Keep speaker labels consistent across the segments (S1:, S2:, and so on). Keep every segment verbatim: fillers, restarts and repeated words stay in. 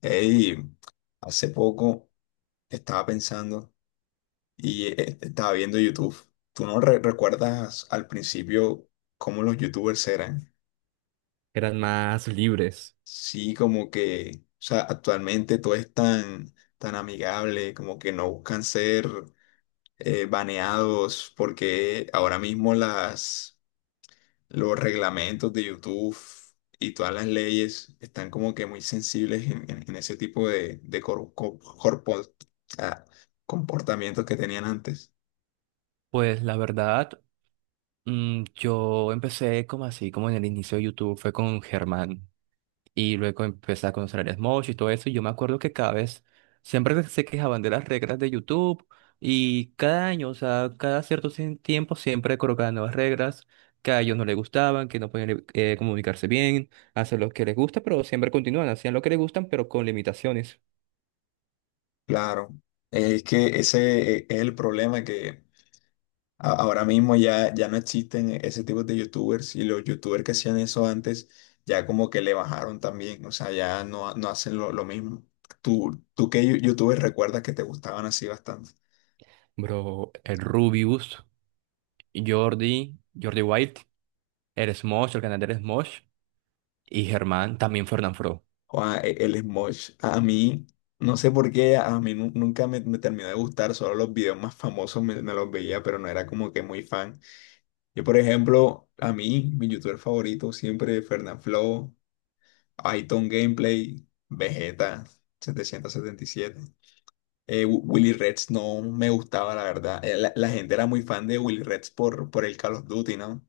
S1: Ey, hace poco estaba pensando y eh, estaba viendo YouTube. ¿Tú no re- recuerdas al principio cómo los YouTubers eran?
S2: Eran más libres.
S1: Sí, como que, o sea, actualmente todo es tan, tan amigable, como que no buscan ser eh, baneados, porque ahora mismo las los reglamentos de YouTube y todas las leyes están como que muy sensibles en, en- en ese tipo de, de cor- co- corpo- ah, comportamientos que tenían antes.
S2: Pues la verdad, mm, yo empecé como así, como en el inicio de YouTube, fue con Germán y luego empecé a conocer a Smosh y todo eso. Y yo me acuerdo que cada vez siempre se quejaban de las reglas de YouTube y cada año, o sea, cada cierto cien- tiempo siempre colocaban nuevas reglas que a ellos no les gustaban, que no podían eh, eh, comunicarse bien, hacer lo que les gusta, pero siempre continúan, hacían lo que les gustan, pero con limitaciones.
S1: Claro, es que ese e, es el problema que a- ahora mismo ya, ya no existen ese tipo de YouTubers, y los YouTubers que hacían eso antes ya como que le bajaron también. O sea, ya no, no hacen lo, lo mismo. ¿Tú, tú qué yo- YouTubers recuerdas que te gustaban así bastante?
S2: Bro, el Rubius, Jordi, Jordi Wild. Eres Mosh, el canal de Eres Mosh y Germán también Fernán Fro.
S1: Guau, e- el Smosh, a mí, no sé por qué, a mí nu- nunca me, me terminó de gustar, solo los videos más famosos me, me los veía, pero no era como que muy fan. Yo, por ejemplo, a mí, mi youtuber favorito siempre Fernanfloo, Aiton Gameplay, Vegeta setecientos setenta y siete. Eh, Wi- Willy Reds no me gustaba, la verdad. Eh, La, la gente era muy fan de Willy Reds por, por el Call of Duty, ¿no?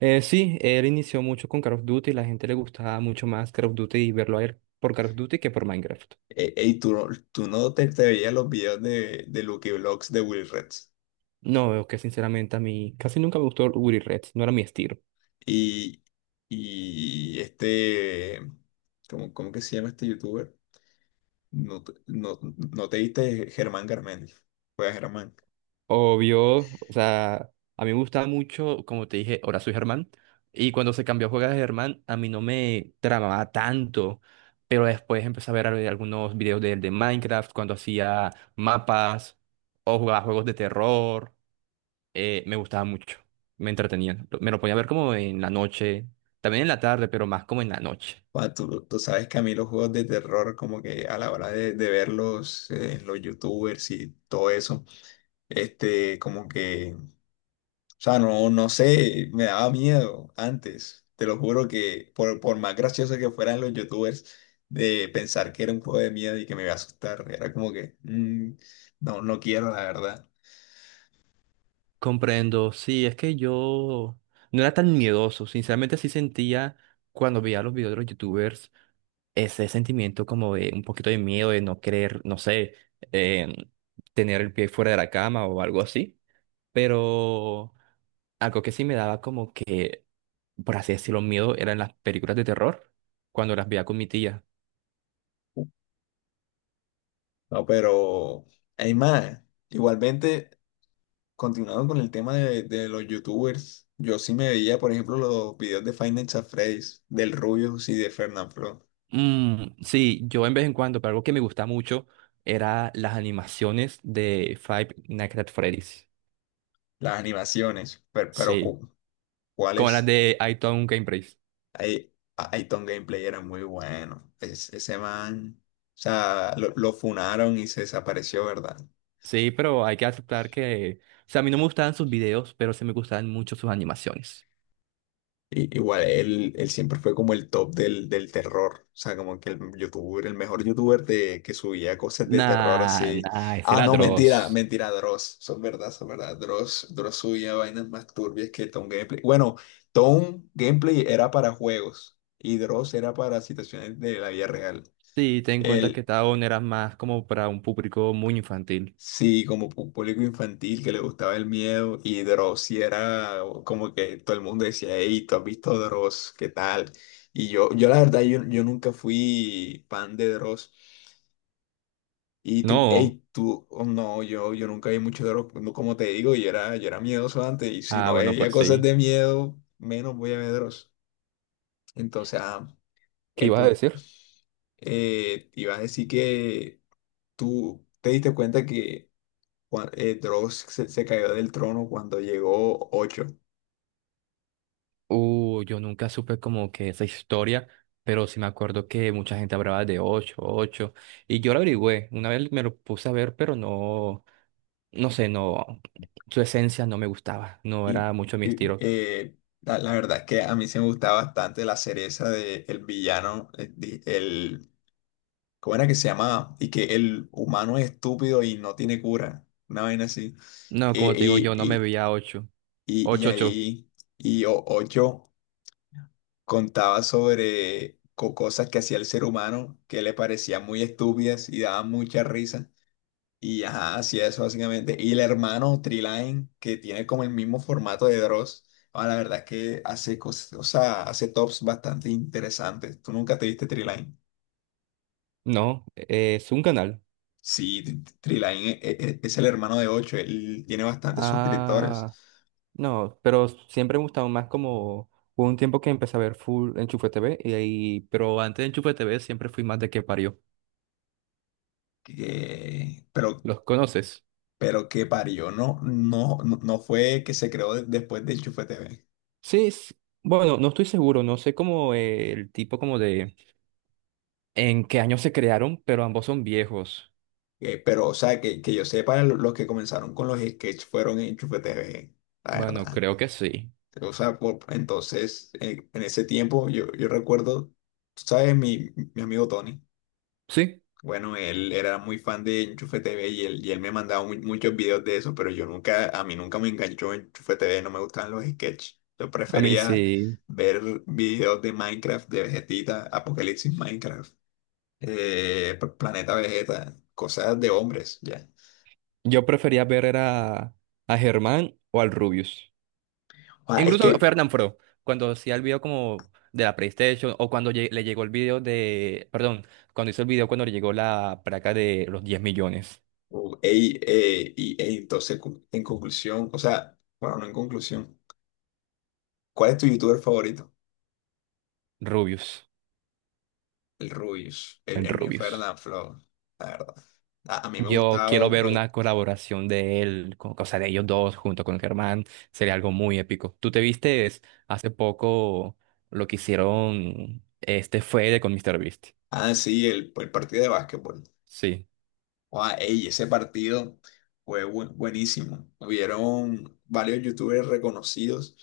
S2: Eh, sí, él inició mucho con Call of Duty, la gente le gustaba mucho más Call of Duty y verlo a él por Call of Duty que por Minecraft.
S1: Eh, ey, tú, no- tú no te, te veías los videos de, de Lucky vlogs de Willy Reds.
S2: No, veo que sinceramente a mí casi nunca me gustó Uri Red, no era mi estilo.
S1: Y, y este, ¿cómo, cómo que se llama este youtuber? No, te- no, no te viste Germán Garmendia. Juega Germán.
S2: Obvio, o sea, a mí me gustaba mucho, como te dije, ahora soy Germán, y cuando se cambió a jugar de Germán, a mí no me tramaba tanto, pero después empecé a ver al- algunos videos de él de Minecraft, cuando hacía mapas o jugaba juegos de terror. Eh, me gustaba mucho, me entretenía. Lo- Me lo ponía a ver como en la noche, también en la tarde, pero más como en la noche.
S1: Ah, tú, tú sabes que a mí los juegos de terror, como que a la hora de, de verlos, eh, los youtubers y todo eso, este, como que. O sea, no, no sé, me daba miedo antes. Te lo juro que por, por más gracioso que fueran los youtubers, de pensar que era un juego de miedo y que me iba a asustar, era como que, mm, no, no quiero, la verdad.
S2: Comprendo, sí, es que yo no era tan miedoso, sinceramente sí sentía cuando veía los videos de los youtubers ese sentimiento como de un poquito de miedo, de no querer, no sé, em, tener el pie fuera de la cama o algo así, pero algo que sí me daba como que, por así decirlo, miedo eran las películas de terror cuando las veía con mi tía.
S1: No, pero hay más. Igualmente, continuando con el tema de, de los youtubers, yo sí me veía, por ejemplo, los videos de Five Nights at Freddy's, del Rubius y de Fernanfloo,
S2: Mm, sí, yo en vez en cuando, pero algo que me gusta mucho era las animaciones de Five Nights at Freddy's.
S1: las animaciones, pero, pero
S2: Sí,
S1: cu-
S2: como las
S1: ¿cuáles?
S2: de I Town Game Race.
S1: Ay- Aiton Gameplay era muy bueno. Es- ese man, o sea, lo, lo funaron y se desapareció, ¿verdad?
S2: Sí, pero hay que aceptar que, o sea, a mí no me gustaban sus videos, pero sí me gustaban mucho sus animaciones.
S1: Y- igual, él, él siempre fue como el top del, del terror. O sea, como que el youtuber, el mejor youtuber de, que subía cosas de terror
S2: Nah,
S1: así.
S2: nah, es
S1: Ah,
S2: el
S1: no, mentira,
S2: atroz.
S1: mentira, Dross. Son verdad, son verdad. Dross, Dross subía vainas más turbias que Tom Gameplay. Bueno, Tom Gameplay era para juegos y Dross era para situaciones de la vida real.
S2: Sí, ten en cuenta que
S1: El
S2: Town era más como para un público muy infantil.
S1: Sí, como pu- público infantil que le gustaba el miedo, y Dross sí era como que todo el mundo decía, hey, ¿tú has visto Dross? ¿Qué tal? Y yo, yo la verdad, yo, yo nunca fui fan de Dross. Y tú,
S2: No.
S1: hey, tú, oh, no, yo, yo nunca vi mucho Dross. Pues, no, como te digo, yo era, yo era miedoso antes, y si
S2: Ah,
S1: no
S2: bueno,
S1: veía
S2: pues
S1: cosas
S2: sí.
S1: de miedo, menos voy a ver Dross. Entonces, ah,
S2: ¿Qué
S1: el
S2: ibas a
S1: punto.
S2: decir?
S1: Eh, te iba a decir que tú te diste cuenta que cua- eh, Dross se, se cayó del trono cuando llegó ocho.
S2: Uh, yo nunca supe como que esa historia, pero sí me acuerdo que mucha gente hablaba de ocho, ocho, y yo lo averigüé, una vez me lo puse a ver, pero no, no sé, no, su esencia no me gustaba, no
S1: Y,
S2: era mucho mi
S1: y,
S2: estilo.
S1: eh, la, la verdad es que a mí se me gustaba bastante la cereza de el villano, eh, di- el, ¿cómo era que se llamaba? Y que el humano es estúpido y no tiene cura, una vaina así.
S2: No,
S1: Eh,
S2: como te digo,
S1: Y,
S2: yo no me
S1: y,
S2: veía ocho,
S1: y, y
S2: ocho, ocho.
S1: ahí, y o- Ocho contaba sobre co- cosas que hacía el ser humano que le parecían muy estúpidas y daban mucha risa. Y ajá, así es básicamente. Y el hermano Treeline, que tiene como el mismo formato de Dross, ah, la verdad es que hace cosas, o sea, hace tops bastante interesantes. ¿Tú nunca te viste Treeline?
S2: No, eh, es un canal.
S1: Sí, T- T- Treeline e- e- e- es el hermano de Ocho. Él tiene bastantes suscriptores.
S2: Ah, no, pero siempre me gustaba más como, hubo un tiempo que empecé a ver full Enchufe T V, y, ahí- pero antes de Enchufe T V siempre fui más de que parió.
S1: que- pero,
S2: ¿Los conoces?
S1: pero que parió, no, no, no no fue que se creó de- después de Enchufe T V.
S2: Sí, s- bueno, no estoy seguro, no sé cómo eh, el tipo como de en qué año se crearon, pero ambos son viejos.
S1: Eh, pero, o sea, que, que yo sepa, lo- los que comenzaron con los sketches fueron en Enchufe T V, la
S2: Bueno,
S1: verdad.
S2: creo que sí.
S1: O sea, por- entonces, en, en ese tiempo yo, yo recuerdo, tú sabes, mi, mi amigo Tony,
S2: Sí,
S1: bueno, él era muy fan de Enchufe T V, y él, y él me mandaba mu- muchos videos de eso, pero yo nunca, a mí nunca me enganchó Enchufe T V, no me gustaban los sketches. Yo
S2: a mí
S1: prefería
S2: sí.
S1: ver videos de Minecraft, de Vegetita, Apocalipsis Minecraft, eh, P- Planeta Vegeta, cosas de hombres, ya.
S2: Yo prefería ver era a Germán o al Rubius.
S1: Ah, es
S2: Incluso a
S1: que,
S2: Fernán Fro, cuando hacía el video como de la PlayStation o cuando lle- le llegó el video de, perdón, cuando hizo el video cuando le llegó la placa de los diez millones.
S1: uh, ey, eh, y, ey, entonces, cu- en conclusión, o sea, bueno, no en conclusión. ¿Cuál es tu youtuber favorito?
S2: Rubius,
S1: El Rubius, el,
S2: el
S1: el mío fue
S2: Rubius.
S1: Flow, la verdad. A, a mí me
S2: Yo
S1: gustaba, me
S2: quiero ver una
S1: gust-
S2: colaboración de él, con, o sea, de ellos dos junto con Germán, sería algo muy épico. ¿Tú te viste hace poco lo que hicieron este Fede con míster Beast?
S1: ah, sí, el, el partido de básquetbol.
S2: Sí,
S1: Ah, ey, ese partido fue bu- buenísimo. Hubieron varios youtubers reconocidos,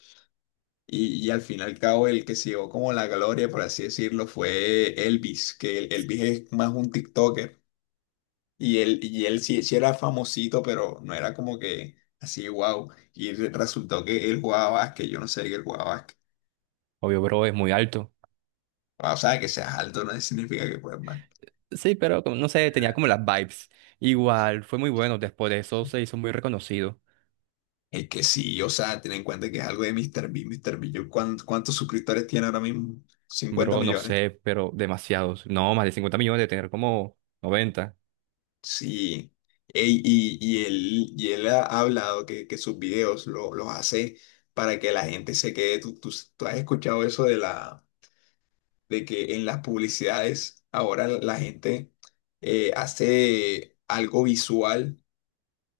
S1: y, y al fin y al cabo el que se llevó como la gloria, por así decirlo, fue Elvis. que el- Elvis es más un TikToker y él, y él sí, sí era famosito, pero no era como que así, wow. Y re- resultó que él jugaba básquet, yo no sé que él jugaba básquet.
S2: obvio, bro, es muy alto.
S1: Ah, o sea, que seas alto no significa que puedas mal.
S2: Sí, pero como, no sé, tenía como las vibes. Igual, fue muy bueno, después de eso se hizo muy reconocido.
S1: Es que sí, o sea, ten en cuenta que es algo de míster Bean. míster Bean, yo, ¿cuán- ¿cuántos suscriptores tiene ahora mismo? cincuenta
S2: Bro, no
S1: millones.
S2: sé, pero demasiados. No, más de cincuenta millones, de tener como noventa.
S1: Sí. Ey, y, y él, y él ha hablado que, que sus videos lo- los hace para que la gente se quede. Tú, tú- tú has escuchado eso de, la, de que en las publicidades ahora la la gente eh, hace algo visual,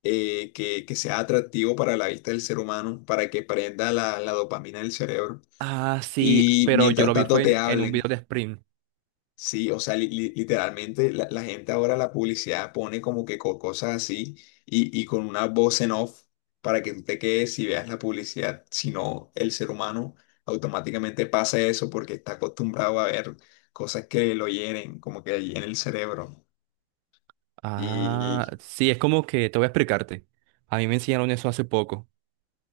S1: eh, que, que sea atractivo para la vista del ser humano, para que prenda la, la dopamina del cerebro.
S2: Ah, sí,
S1: Y
S2: pero yo
S1: mientras
S2: lo vi
S1: tanto
S2: fue
S1: te
S2: en, en un
S1: hablen,
S2: video de Spring.
S1: sí, o sea, li- li- literalmente la, la gente ahora la publicidad pone como que co- cosas así, y, y con una voz en off para que tú te quedes y veas la publicidad, si no, el ser humano automáticamente pasa eso porque está acostumbrado a ver cosas que lo hieren, como que en el cerebro.
S2: Ah,
S1: Y
S2: sí, es como que te voy a explicarte. A mí me enseñaron eso hace poco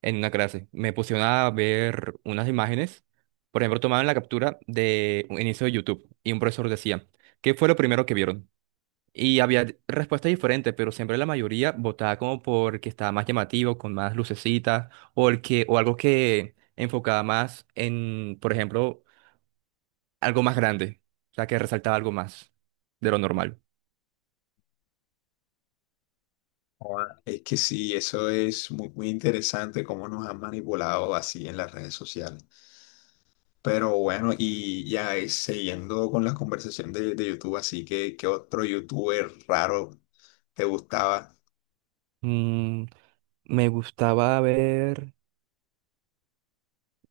S2: en una clase. Me pusieron a ver unas imágenes. Por ejemplo, tomaban la captura de un inicio de YouTube y un profesor decía, ¿qué fue lo primero que vieron? Y había d- respuestas diferentes, pero siempre la mayoría votaba como por el que estaba más llamativo, con más lucecitas, o el que, o algo que enfocaba más en, por ejemplo, algo más grande, o sea, que resaltaba algo más de lo normal.
S1: joda, es que sí, eso es muy, muy interesante cómo nos han manipulado así en las redes sociales. Pero bueno, y ya eh, siguiendo con la conversación de, de YouTube, así que ¿qué otro youtuber raro te gustaba?
S2: Mm, me gustaba ver.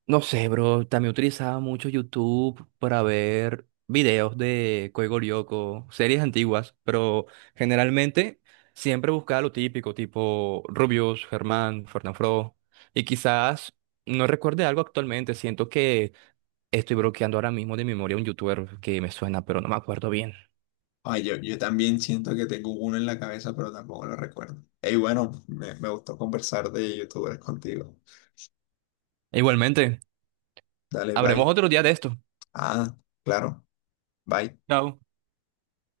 S2: No sé, bro, también utilizaba mucho YouTube para ver videos de Código Lyoko, series antiguas, pero generalmente siempre buscaba lo típico, tipo Rubius, Germán, Fernanfloo, y quizás no recuerde algo actualmente, siento que estoy bloqueando ahora mismo de memoria un youtuber que me suena, pero no me acuerdo bien.
S1: Ay, yo, yo también siento que tengo uno en la cabeza, pero tampoco lo recuerdo. Y bueno, me, me gustó conversar de youtubers contigo.
S2: Igualmente,
S1: Dale,
S2: habremos
S1: bye.
S2: otro día de esto.
S1: Ah, claro, bye.
S2: Chao.